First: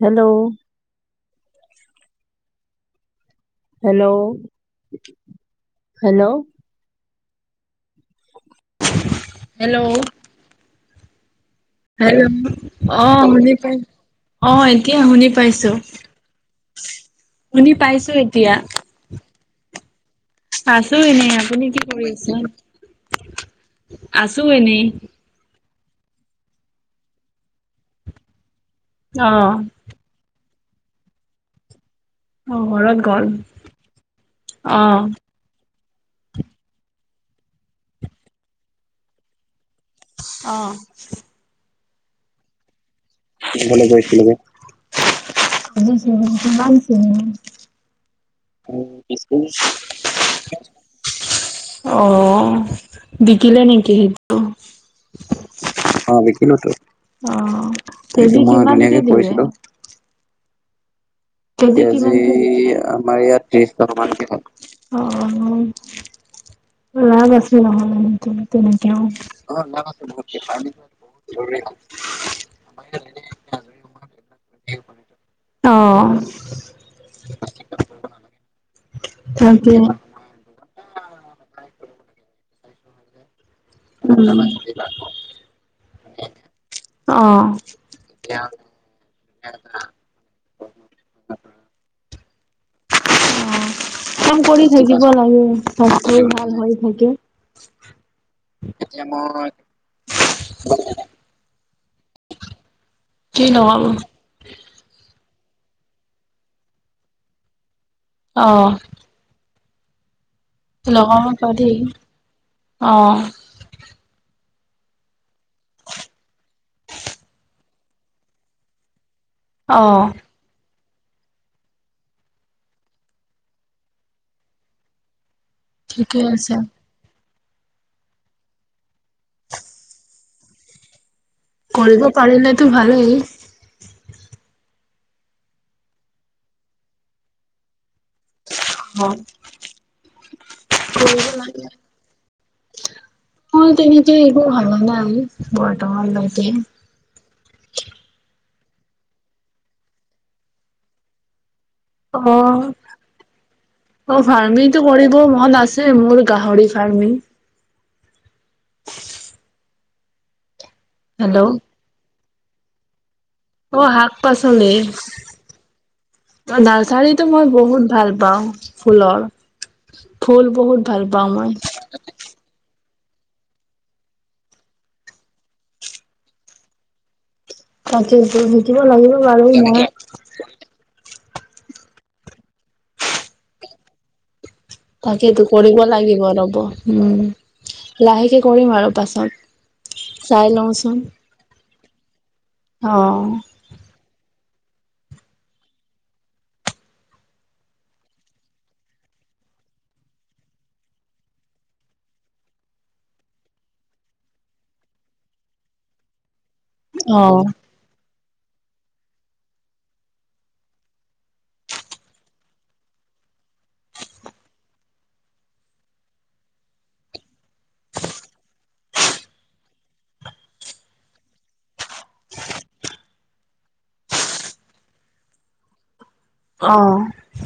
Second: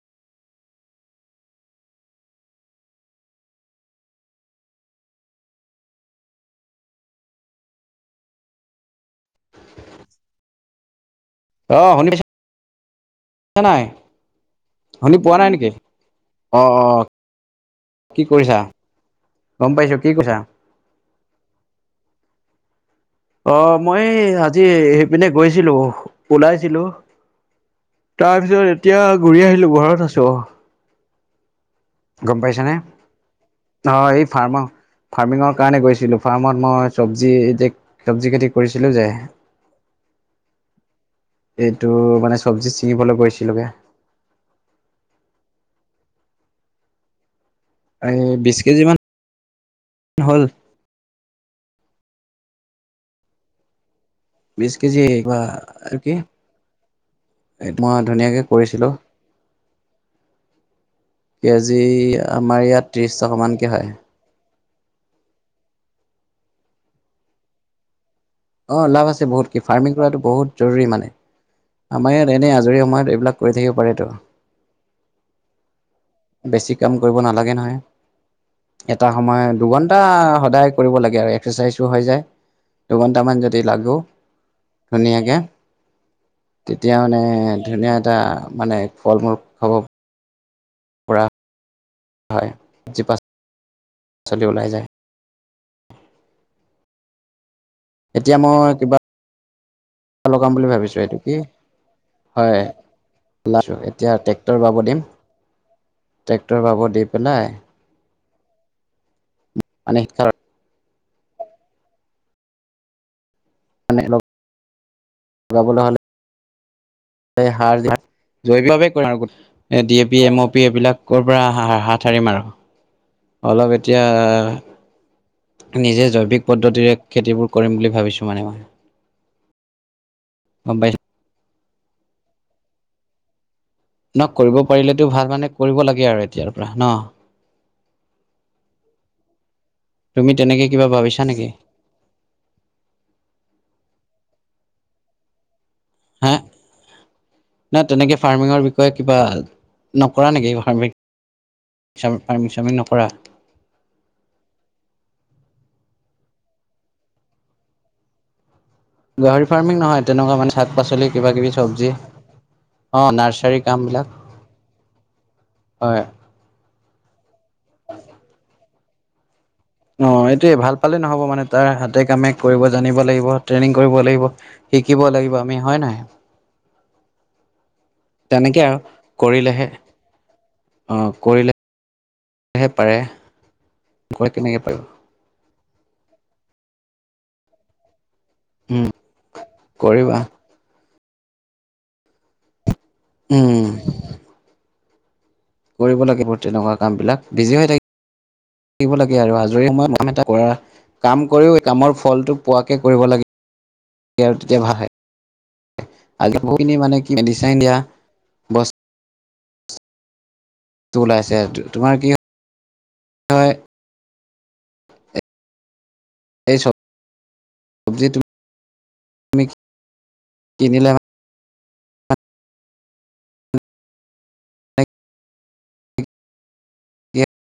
Hello. Hello hello hello. অ শুনি পাইছা [unintelligible] অ শুনি পাই নাই অ এতিয়া শুনি পোৱা নাই নেকি পাইছো অ অ শুনি পাইছো কি এতিয়া। কৰিছা গম পাইছো। কি কৈছা আছো এনেই। আপুনি কি কৰি আছে? অ মই আছো আজি এনেই এইপিনে গৈছিলো। ওলাইছিলো তাৰপিছত এতিয়া অ ঘূৰি আহিলো ঘৰত আছোঁ, অহ। গম অ পাইছা নে, ঘৰত গ'ল অ এই ফাৰ্মা অ ফাৰ্মিঙৰ কাৰণে গৈছ- ফাৰ্মত মই চবজি চবজি খেতি কৰিছিলো যে। অহ। এইটো মানে চবজি ছিঙিবলৈ গৈছিলো গে। উম কিমান ছিঙিলি। এই বিশ কেজি উম মান বিশ কেজিছ হ'ল অ বিকিলে নেকি? সেইটো বিশ কেজি একবা কি? অ মই [unintelligible] ধুনীয়াকে কছিলোঁ। কেজি কিমানে আমাৰ দিয়ে? ইয়াত ত্ৰিশ কেজি আমাৰ টকামানকে হয় ইয়াত ত্ৰিশ টকা মান কে হ'ল। অ লাভ আছে নহলে। অ তেনেকেও লাভ আছে বহুত কি ফাৰ্মিং কৰাটো বহুত জৰুৰী মানে। আমাৰ ইয়াত এনেই আজৰি সময়ত এইবিলাক কৰি থাকিব পাৰে ত। অ। বেছি কাম কৰিব নালাগে নহয়। এটা সময় তাকে দুঘন্টা সদায় কৰিব লাগে আৰু [unintelligible] [unintelligible] হৈ যায় দুঘণ্টামান যদি লাগো ধুনীয়াকে। তেতিয়া অ'। মানে ধুনীয়া এটা মানে ফল মূল খাব পৰা [unintelligible] হয়। যি অ কাম পাচলি কৰি ওলাই যায় থাকিব লাগে স্বাস্থ্য ভাল হৈ থাকে। এতিয়া মই কিবা লগাম বুলি ভাবিছো এইটো কি হয় কি লাইছ লগাব এতিয়া ট্ৰেক্টৰ বাব দিম। টেক্টৰ বাব দি পেলাই অহ। মানে কাৰ লগৰ হওঁক ততি অ লগাবলে হ'লে সে সাৰ ঝাৰ জৈৱিকভাৱে কৰিম আৰু D O. A P L, M O P এইবিলাক ক'ৰ পৰা হা হাত সাৰিম আৰু অলপ এতিয়া নিজে ঠিকে জৈৱিক আছে, পদ্ধতিৰে খেতিবোৰ কৰিম বুলি ভাবিছোঁ মানে মই। গম পাইছ- কৰিব পাৰিলেতো ভালেই। ন কৰিব পাৰিলেটো ভাল মানে কৰিব লাগে আৰু এতিয়াৰ পৰা ন। অ'। তুমি তেনেকে কিবা কৰিব ভাবিছা নেকি? কয় তেনেকে এইবোৰ [unintelligible] হা বৰ্তমানলৈকে। ন তেনেকে ফাৰ্মিঙৰ বিষয়ে কিবা নকৰা নেকি ফাৰ্মিং? অ ফাৰ্মিং চাৰ্মিং নকৰা অ ফাৰ্মিটো কৰিব মন আছ- যে মোৰ গাহৰি ফাৰ্মিং। গাহৰি ফাৰ্মিং নহয় তেনেকুৱা মানে শাক পাচলি কিবা হেল্ল' কিবি চব্জি। অ নাৰ- অ হক পাচলি? হয় নাৰ্চাৰী টো মই বহুত ভাল পাওঁ ফুলৰ। অ ফুল এইটোয়ে ভাল বহুত পালে নহব পাওঁ মানে মই তাৰ হাতে কামে কৰিব জানিব লাগিব ট্ৰেইনিং কৰিব লাগিব শিকিব লাগিব আমি হয় নাই? তাকেতো তেনেকে শিকিব আৰু লাগিব বাৰু কৰিলেহে মই অ। কৰিলেহে পাৰে। কেনেকে পাৰিব তাকেইটো কৰিব লাগিব ৰ'ব উম। লাহেকে কৰিম উম আৰু কৰিবা পাছত চাই লওঁচোন। অহ। উম কৰিব লাগিব তেনেকুৱা কাম বিলাক বিজি হৈ থাকিব। থাকিব লাগে আৰু আজৰি সময়ত মাম এটা কৰা। কাম কৰিও এই কামৰ ফলটো পোৱাকে কৰিব লাগে আৰু তেতিয়া ভাল হয়। আজি বহুতখিনি মানে অ মেডিচিন দিয়া বস্ত- টো ওলাইছে তোমাৰ কি হয় এই চব চবজি [unintelligible] কিনিলে। অহ। মানে